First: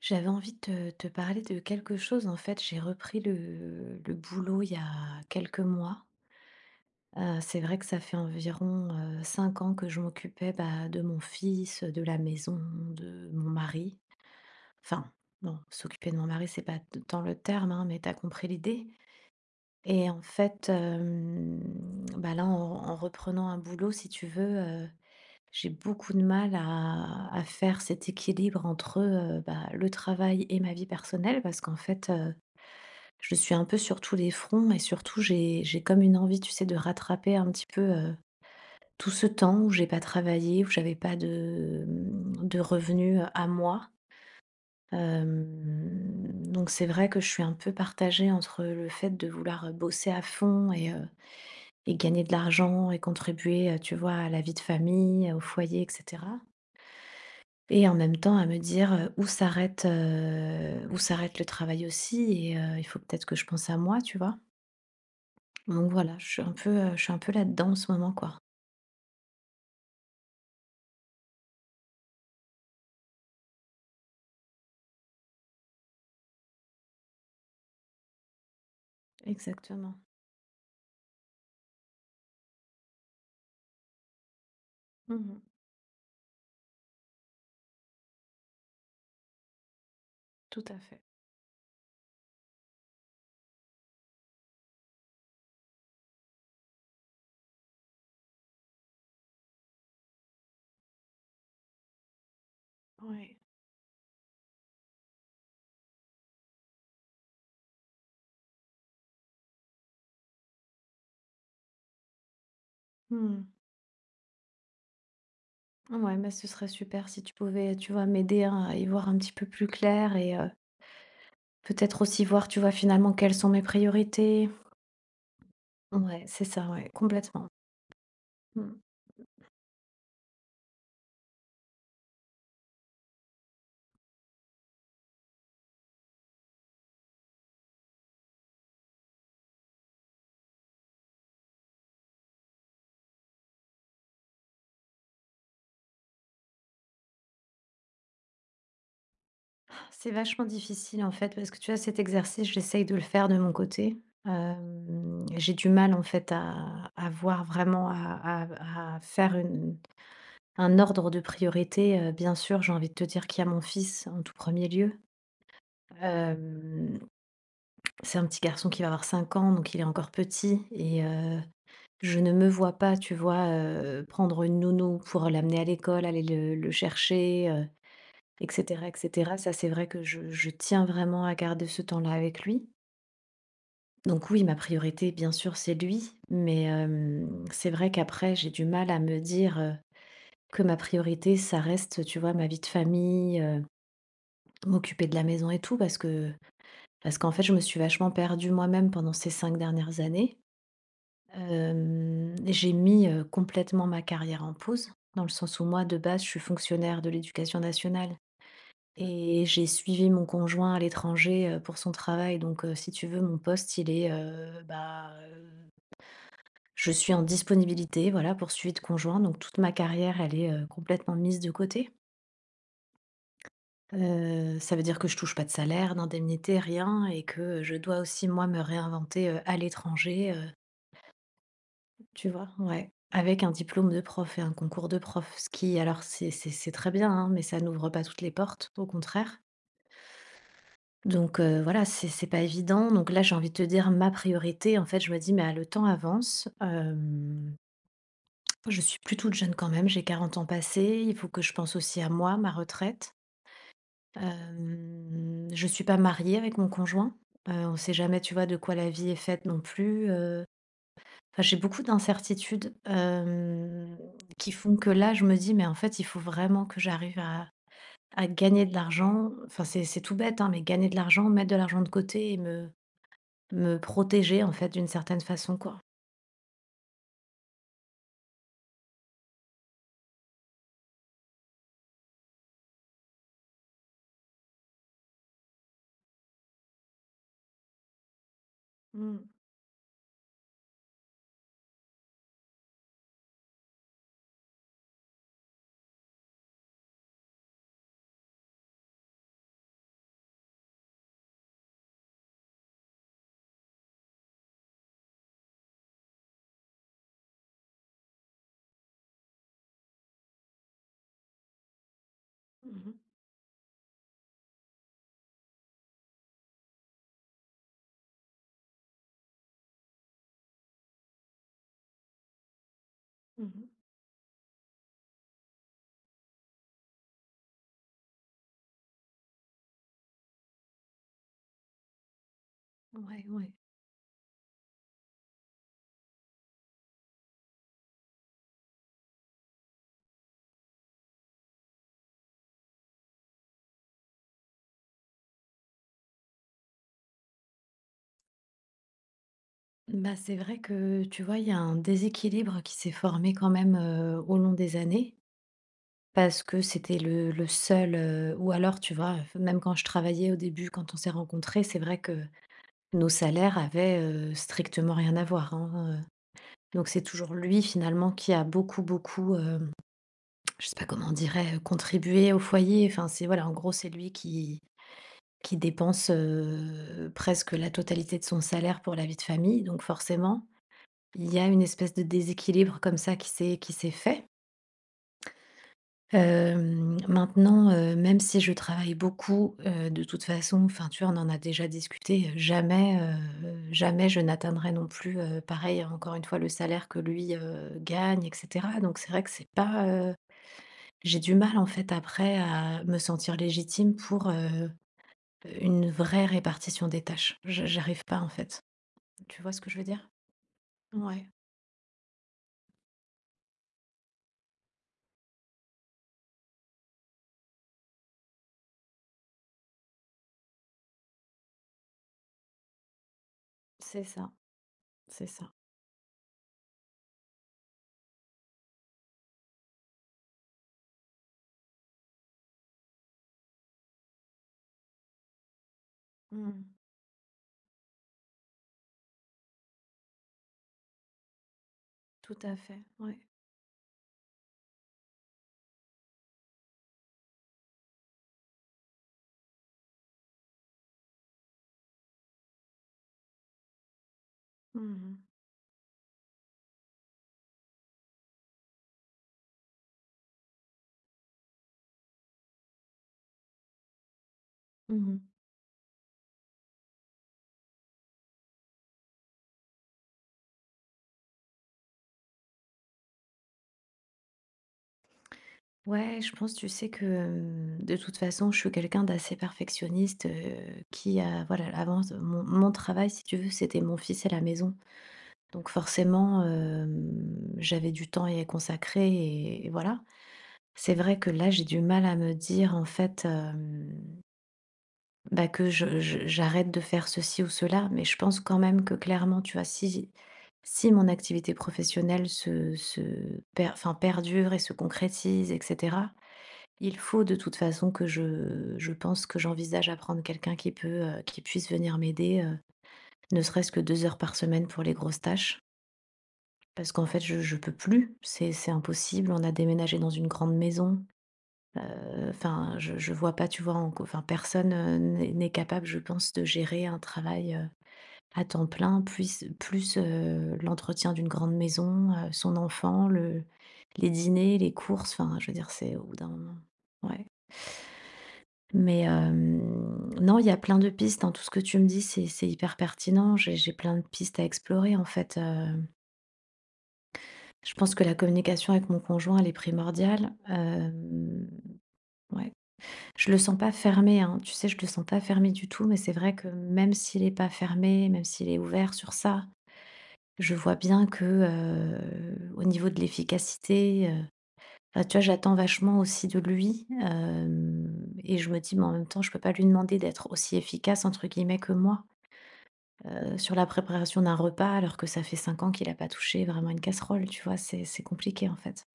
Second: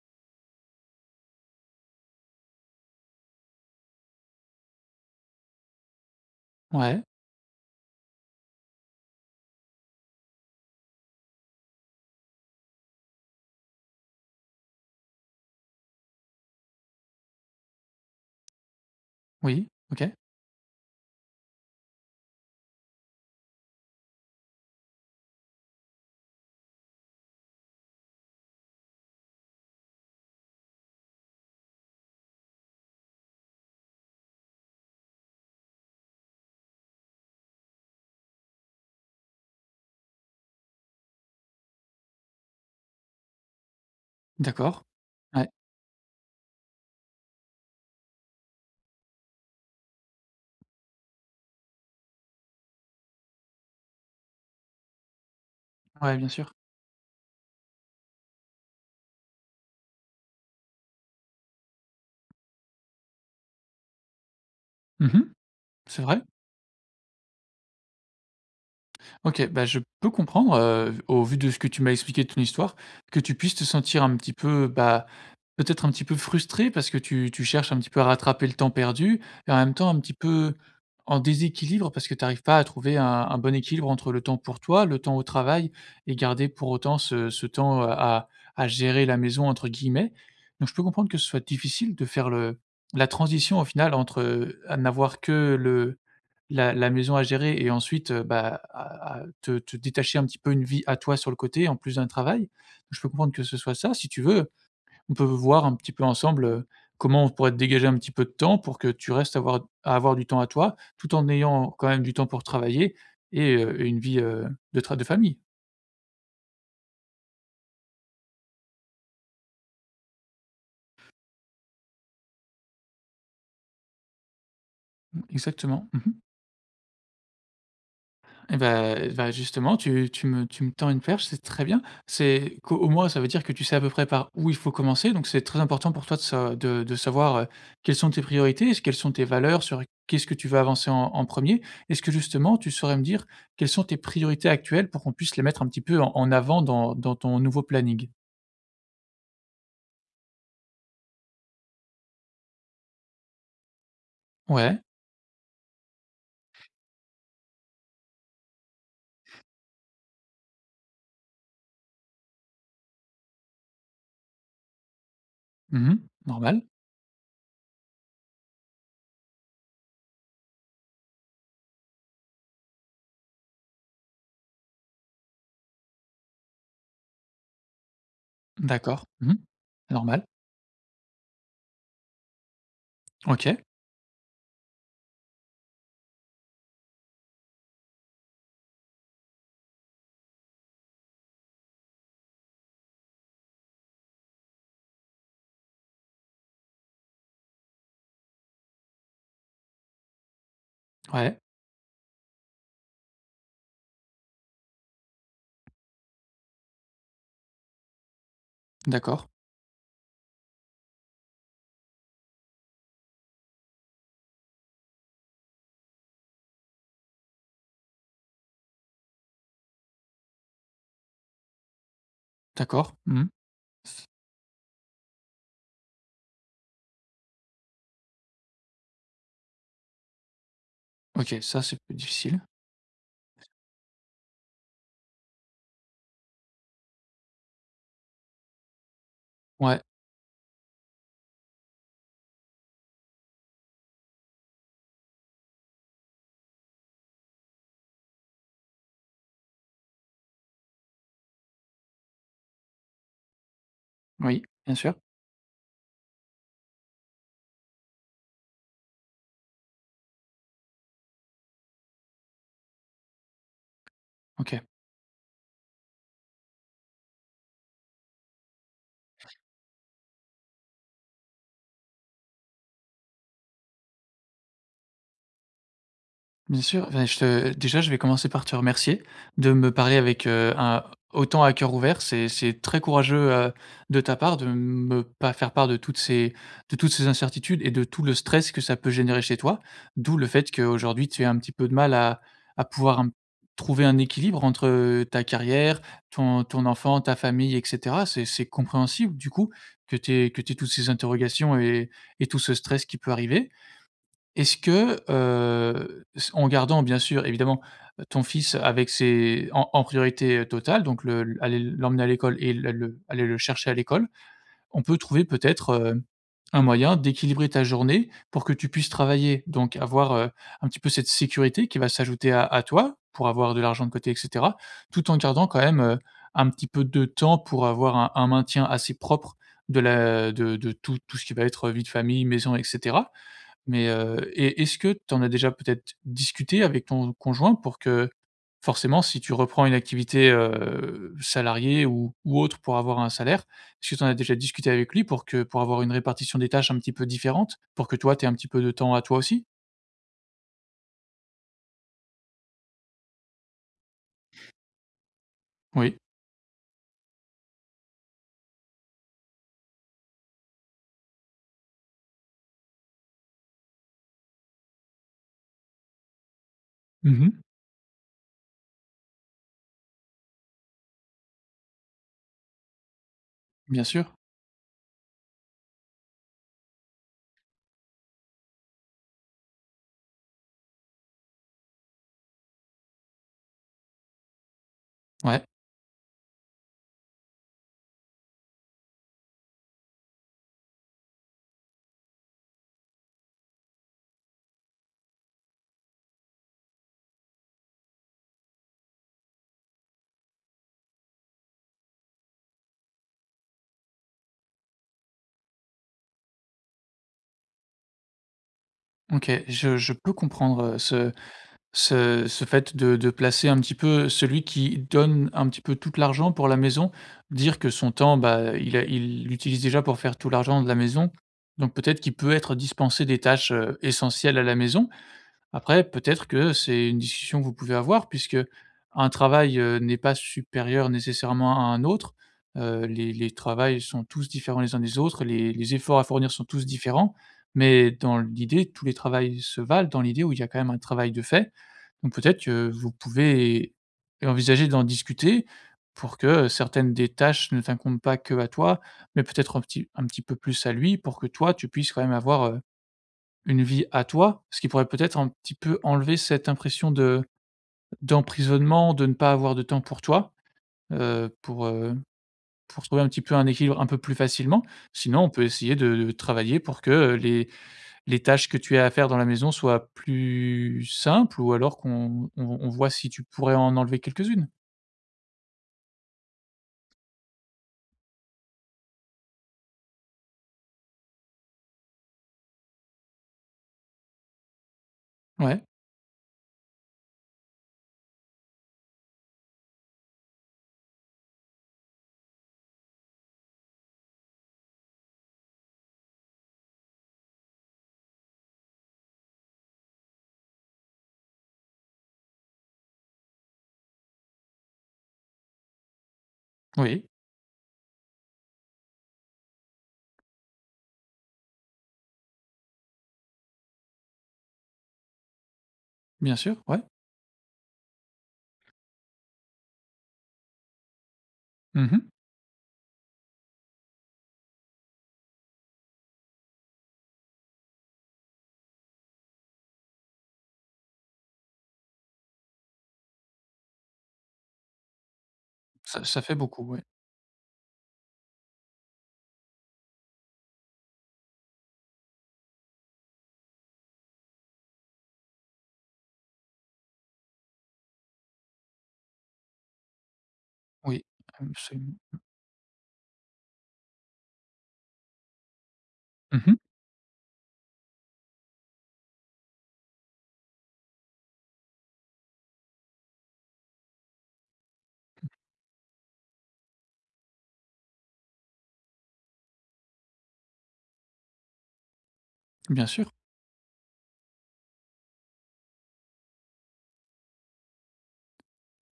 J'avais envie de te parler de quelque chose. En fait, j'ai repris le boulot il y a quelques mois. Ouais, C'est vrai que ça fait environ 5 ans que je m'occupais, bah, de mon fils, de la maison, de mon mari. Enfin, non, s'occuper de mon mari, c'est pas t tant le terme, hein, mais t'as compris l'idée. oui, Et OK, en fait, bah, là, en reprenant un boulot, si tu veux, j'ai beaucoup de mal à faire cet équilibre entre bah, le travail et ma vie personnelle parce qu'en fait, je suis un peu sur tous les fronts. Et surtout, j'ai comme une envie, tu sais, de rattraper un petit peu tout ce temps où j'ai pas travaillé, où j'avais pas de revenus à moi. d'accord. Euh, Ouais, donc c'est vrai que je suis un peu partagée entre le fait de vouloir bosser à fond et gagner de l'argent et contribuer, tu vois, à la vie de famille, au foyer, ouais, bien etc. sûr. Et en même temps à me dire, où s'arrête le travail aussi. Et il faut peut-être que je pense à moi, tu vois? Mmh, Donc c'est voilà, vrai. je suis un peu, je suis un peu là-dedans en ce moment, quoi. OK, bah, je peux comprendre, au vu de ce que tu m'as expliqué de ton histoire, que tu puisses te sentir un petit peu, bah, peut-être un petit peu frustré parce que tu cherches un petit peu à rattraper le temps perdu et en même temps Exactement. un petit peu en déséquilibre parce que tu n'arrives pas à trouver un bon équilibre entre le temps pour toi, le temps au Mmh. travail et garder pour autant ce temps, à «gérer la maison» entre guillemets. Tout Donc je à peux fait. comprendre que ce soit difficile de faire le la transition au final entre, à n'avoir que le la maison à gérer et ensuite, bah, à te détacher un petit peu une vie à toi sur le côté en plus d'un travail. Je peux comprendre Ouais. que ce soit ça. Si tu veux, on peut voir un petit peu ensemble, comment on pourrait te dégager un petit peu de temps pour que tu restes avoir à avoir du temps à toi, tout en ayant quand même du temps pour travailler Mmh. et une vie, de tra de famille. Ouais, bah, ce serait super si tu pouvais, tu vois, m'aider hein, à y voir un petit peu plus clair. Et peut-être aussi voir, tu vois, finalement, quelles sont mes priorités. Exactement. Mmh. Ouais, c'est ça, ouais, complètement. Et Mmh. ben, bah, justement, tu me tends une perche, c'est très bien. C'est qu'au au moins, ça veut dire que tu sais à peu près par où il faut commencer, donc c'est très important pour toi de sa de savoir, quelles sont tes priorités, quelles sont tes valeurs, sur qu'est-ce que tu veux avancer en 1. Est-ce que justement, tu saurais me dire quelles sont tes priorités actuelles pour qu'on puisse les mettre un petit peu en avant dans ton nouveau planning? C'est vachement difficile en fait parce que tu vois cet exercice, j'essaye de le faire de mon côté. Ouais. J'ai du mal en fait à voir vraiment, à faire une un ordre de priorité. Bien sûr, j'ai envie de te dire qu'il y a mon fils en tout premier lieu. Mmh. Normal. Hem, c'est un petit garçon qui va avoir 5 ans, donc il est encore petit. Et je ne me vois pas, tu vois, prendre une nounou pour l'amener à l'école, aller le chercher, et cetera et D'accord. Mmh. cetera. Ça, c'est vrai que Normal. je tiens vraiment à garder ce temps-là avec lui. OK. Donc oui, ma priorité, bien sûr, c'est lui, mais, c'est vrai qu'après, j'ai du mal à me dire, que ma priorité, ça reste, tu vois, ma vie de famille, m'occuper de la maison et tout, parce qu'en fait, je me suis vachement perdue moi-même pendant ces 5 dernières années. Ouais. J'ai mis, complètement ma carrière en pause, dans le sens où moi, de base, je suis fonctionnaire de l'éducation nationale. D'accord. Et j'ai suivi mon conjoint à l'étranger, pour son travail. Donc si tu veux mon poste il est, bah, je suis en disponibilité, voilà, pour suivi de conjoint. Donc toute ma carrière, elle est, complètement mise de côté. D'accord. Mmh. Ça veut dire que je touche pas de salaire, d'indemnité, rien, et que je dois aussi moi me réinventer, à l'étranger, OK, ça, c'est plus tu difficile. vois? Ouais. Avec un diplôme de prof et un concours de prof. Ce qui, alors, c'est très bien, hein, mais ça n'ouvre pas toutes les portes, au contraire. Ouais. Donc voilà, c'est pas évident. Donc là, j'ai envie de te dire ma priorité, en fait, je me dis: «Mais ah, le temps avance, je suis plus toute jeune quand même, j'ai 40 ans passés, il faut que je pense aussi à moi, ma retraite». Oui, bien sûr. Je suis pas mariée avec mon conjoint, on sait jamais, tu vois, de quoi la vie est faite non plus. Enfin, j'ai beaucoup d'incertitudes, qui OK. font que là, je me dis: «Mais en fait, il faut vraiment que j'arrive à gagner de l'argent». Enfin, c'est tout bête, hein, mais gagner de l'argent, mettre de l'argent de côté et me protéger, en fait, d'une certaine façon, quoi. Bien sûr, enfin, je vais commencer par te remercier de me parler avec, un autant à cœur ouvert. C'est très courageux, de ta part de me pas faire part de toutes ces incertitudes et de tout le stress que ça peut générer Mmh. chez toi. D'où le fait qu'aujourd'hui tu aies un petit peu de mal à pouvoir un trouver un équilibre entre, ta carrière, ton enfant, ta famille et cetera. C'est compréhensible du coup que tu aies que tu toutes ces interrogations et tout ce stress qui peut arriver. Est-ce que, en gardant bien sûr évidemment, ton fils avec ses en priorité, totale, donc le aller l'emmener à l'école et Mmh mh. le aller le chercher à l'école, on peut trouver peut-être, un moyen d'équilibrer ta journée pour que tu puisses travailler, donc avoir, un petit peu cette sécurité qui va s'ajouter à toi, pour avoir de Mmh. l'argent de côté et cetera, tout en gardant quand même, un petit peu de temps pour avoir un maintien assez propre de la de tout tout ce qui va être vie de famille, maison, etc. Ouais, ouais. Mais, et est-ce que tu en as déjà peut-être discuté avec ton conjoint pour que, forcément, si tu reprends une activité, salariée ou autre pour avoir un salaire, est-ce que tu en as déjà discuté avec lui pour avoir une répartition des tâches un petit peu différente? Pour que toi, tu aies un petit peu de temps à toi aussi? Bah, c'est vrai que, tu vois, il y a un déséquilibre qui s'est formé quand même, au long des années, Oui. parce que c'était le seul. Ou alors, tu vois, même quand je travaillais au début, quand on s'est rencontrés, c'est vrai que nos salaires avaient, strictement rien à voir, hein. Donc c'est toujours Mmh. lui, finalement, qui a beaucoup, beaucoup, je sais pas comment on dirait, contribué au foyer. Enfin, c'est voilà, en gros, Bien c'est lui sûr. qui dépense, presque la totalité de son salaire pour la vie de famille. Donc forcément, il y a une espèce de déséquilibre comme ça qui s'est fait. Ouais. Maintenant, même si je travaille beaucoup, de toute façon, enfin, tu vois, on en a déjà discuté, jamais je n'atteindrai non plus, pareil, encore une fois, le salaire que lui, gagne, et cetera. Donc c'est vrai que c'est pas, j'ai du mal, en fait, après, à me sentir légitime pour, une vraie répartition des tâches. J'arrive pas, en fait. OK. Tu vois ce que je veux Je dire? peux comprendre, Ouais, ce fait de placer un petit peu celui qui donne un petit peu tout l'argent pour la maison, dire que son temps, bah, il l'utilise déjà pour faire tout l'argent de la maison, donc peut-être qu'il peut être dispensé des tâches, c'est ça, essentielles à la maison. c'est ça. Après, peut-être que c'est une discussion que vous pouvez avoir puisque un travail, n'est pas supérieur nécessairement à un autre. Les les travails sont tous différents les uns des autres, les efforts à fournir sont Mmh. tous différents, mais dans l'idée, tous les travails se valent, dans l'idée où il y a quand même un travail de fait, donc Tout peut-être à que fait, vous ouais. pouvez envisager d'en discuter pour que certaines des tâches ne t'incombent pas que à toi, mais peut-être un petit peu plus à lui pour que toi, tu puisses quand même avoir, une vie à toi. Ce qui Mmh pourrait peut-être un mh. petit peu enlever cette impression de d'emprisonnement, de ne pas avoir de temps pour toi, heu, pour, heu, pour trouver un petit peu un équilibre un peu plus facilement. Sinon, Mmh. on peut essayer de travailler pour que les les tâches que tu as à faire dans la maison soient plus simples ou alors qu'on on voit si tu pourrais en enlever quelques-unes. Ouais, je pense, tu sais, que, de toute façon, je suis quelqu'un d'assez perfectionniste, qui a voilà, avant mon travail, si tu veux, c'était mon fils à la maison. Ouais, Donc forcément, j'avais du temps à y consacrer, et voilà. C'est vrai que là, j'ai du mal à me dire, en fait, bah, que je j'arrête de faire ceci ou cela, mais je pense quand même que clairement, tu vois, si mon activité professionnelle se se per enfin, perdure et se concrétise et cetera, il oui, faut de toute façon que je pense que j'envisage à prendre quelqu'un qui puisse venir m'aider, ne serait-ce que 2 heures par semaine pour les grosses tâches. bien sûr, ouais. Parce qu'en fait, je peux plus, c'est impossible. On a déménagé dans une grande maison. Heu, Mmh. enfin, je je vois pas, tu vois, en co enfin, personne, n'est capable, je pense, de gérer un travail, à temps plein, puisse plus, l'entretien d'une grande maison, son enfant, le les dîners, les courses, enfin, je veux dire, c'est au Ça bout ça d'un fait moment. beaucoup, ouais. Ouais. Mais non, il y a plein de pistes, hein, tout ce que tu me dis, c'est hyper pertinent. J'ai plein de pistes à explorer, en fait, hem. Je pense que la communication avec mon conjoint, elle est primordiale, Oui, absolument. ouais. Je le sens pas fermé, hein. Tu sais, je le sens pas fermé du tout, mais c'est vrai que Mmh. même s'il est pas fermé, même s'il est ouvert sur ça, je vois bien que au niveau de l'efficacité, bah, tu vois, j'attends vachement aussi de lui, et je me dis, mais en même temps, je peux pas lui demander d'être aussi efficace entre guillemets que moi, Bien sûr. Sur la préparation d'un repas, alors que ça fait 5 ans qu'il a pas touché vraiment une casserole. Tu vois, c'est compliqué en fait.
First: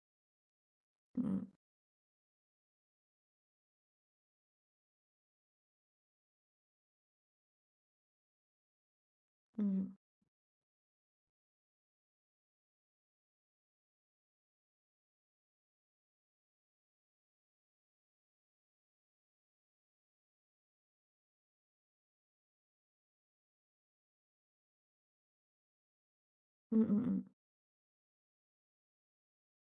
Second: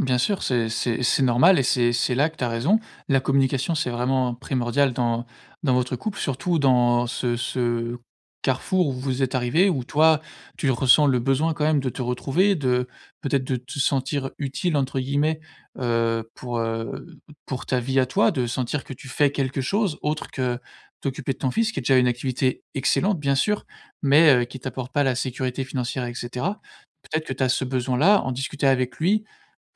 Bien sûr, c'est Mm, normal et c'est là que tu as raison. La communication, c'est vraiment primordial dans dans votre couple, surtout dans ce carrefour où vous êtes arrivé où mm, toi, tu ressens le besoin quand même de te retrouver, de peut-être de te sentir «utile» entre guillemets, heu, pour, heu, pour ta vie à toi, de sentir que tu fais quelque chose autre que t'occuper de ton fils, qui est déjà une activité excellente bien sûr, mais, qui t'apporte pas la sécurité financière et cetera. mm, mm, mm. Peut-être que tu as ce besoin-là, en discuter avec lui.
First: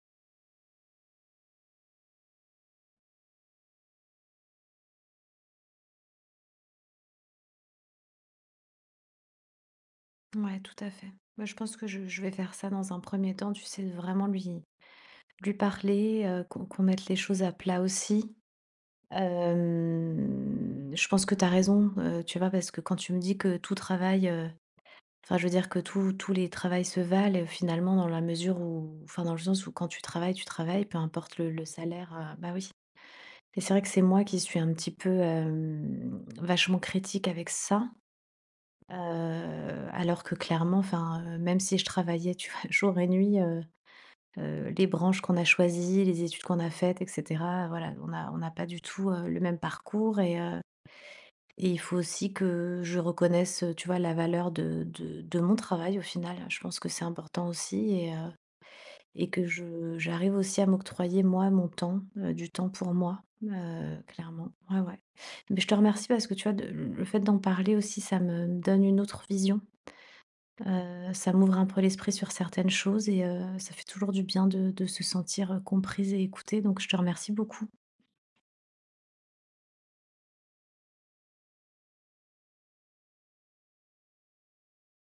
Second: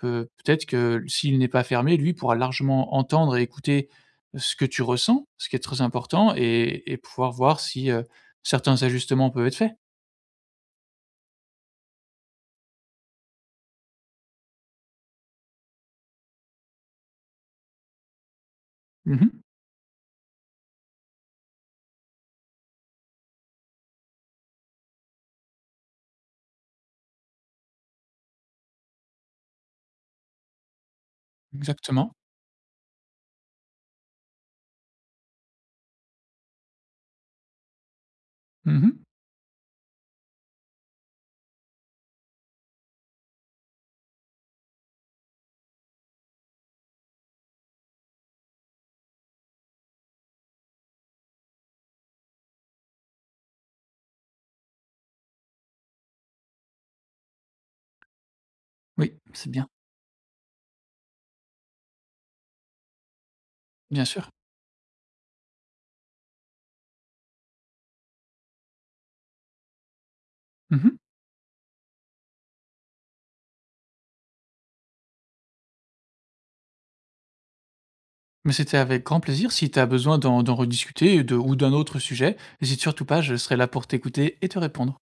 Peut-être que s'il n'est pas fermé, lui pourra largement entendre et écouter ce que tu ressens, ce qui est très important et pouvoir voir si, certains ajustements peuvent être faits. Ouais, tout à fait. Moi, je pense que je vais faire ça dans un premier temps, tu sais, de vraiment lui parler, qu'on mette les choses à plat aussi. Mmh. Je pense que tu as raison, tu vois, parce que quand tu me dis que tout travail, enfin, je veux dire que tous les travails se valent, finalement, dans la mesure où, enfin, dans le sens où quand tu travailles, peu importe le salaire, Exactement. Bah oui. Et c'est vrai que c'est moi qui suis un petit peu vachement critique avec ça. Mmh. Alors que clairement, enfin, même si je travaillais, tu vois, jour et nuit, les branches qu'on a choisies, les études qu'on a faites et cetera, voilà, on n'a pas du tout, le même parcours. Et il faut aussi que je reconnaisse, tu vois, la valeur de mon travail au final. Je pense que c'est important aussi. Et Oui, que c'est bien. je j'arrive aussi à m'octroyer moi mon temps, du temps pour moi, Bien sûr. clairement. Ouais, ouais. Mais je te remercie parce que tu vois, de le fait d'en parler aussi, ça me donne une autre vision. Mmh. Ça m'ouvre un peu l'esprit sur certaines choses et ça fait toujours du bien de se sentir, comprise et écoutée, donc je te remercie beaucoup. Mais c'était avec grand plaisir. Si tu as besoin d'en rediscuter de ou d'un autre sujet, n'hésite surtout pas, je serai là pour t'écouter et te répondre.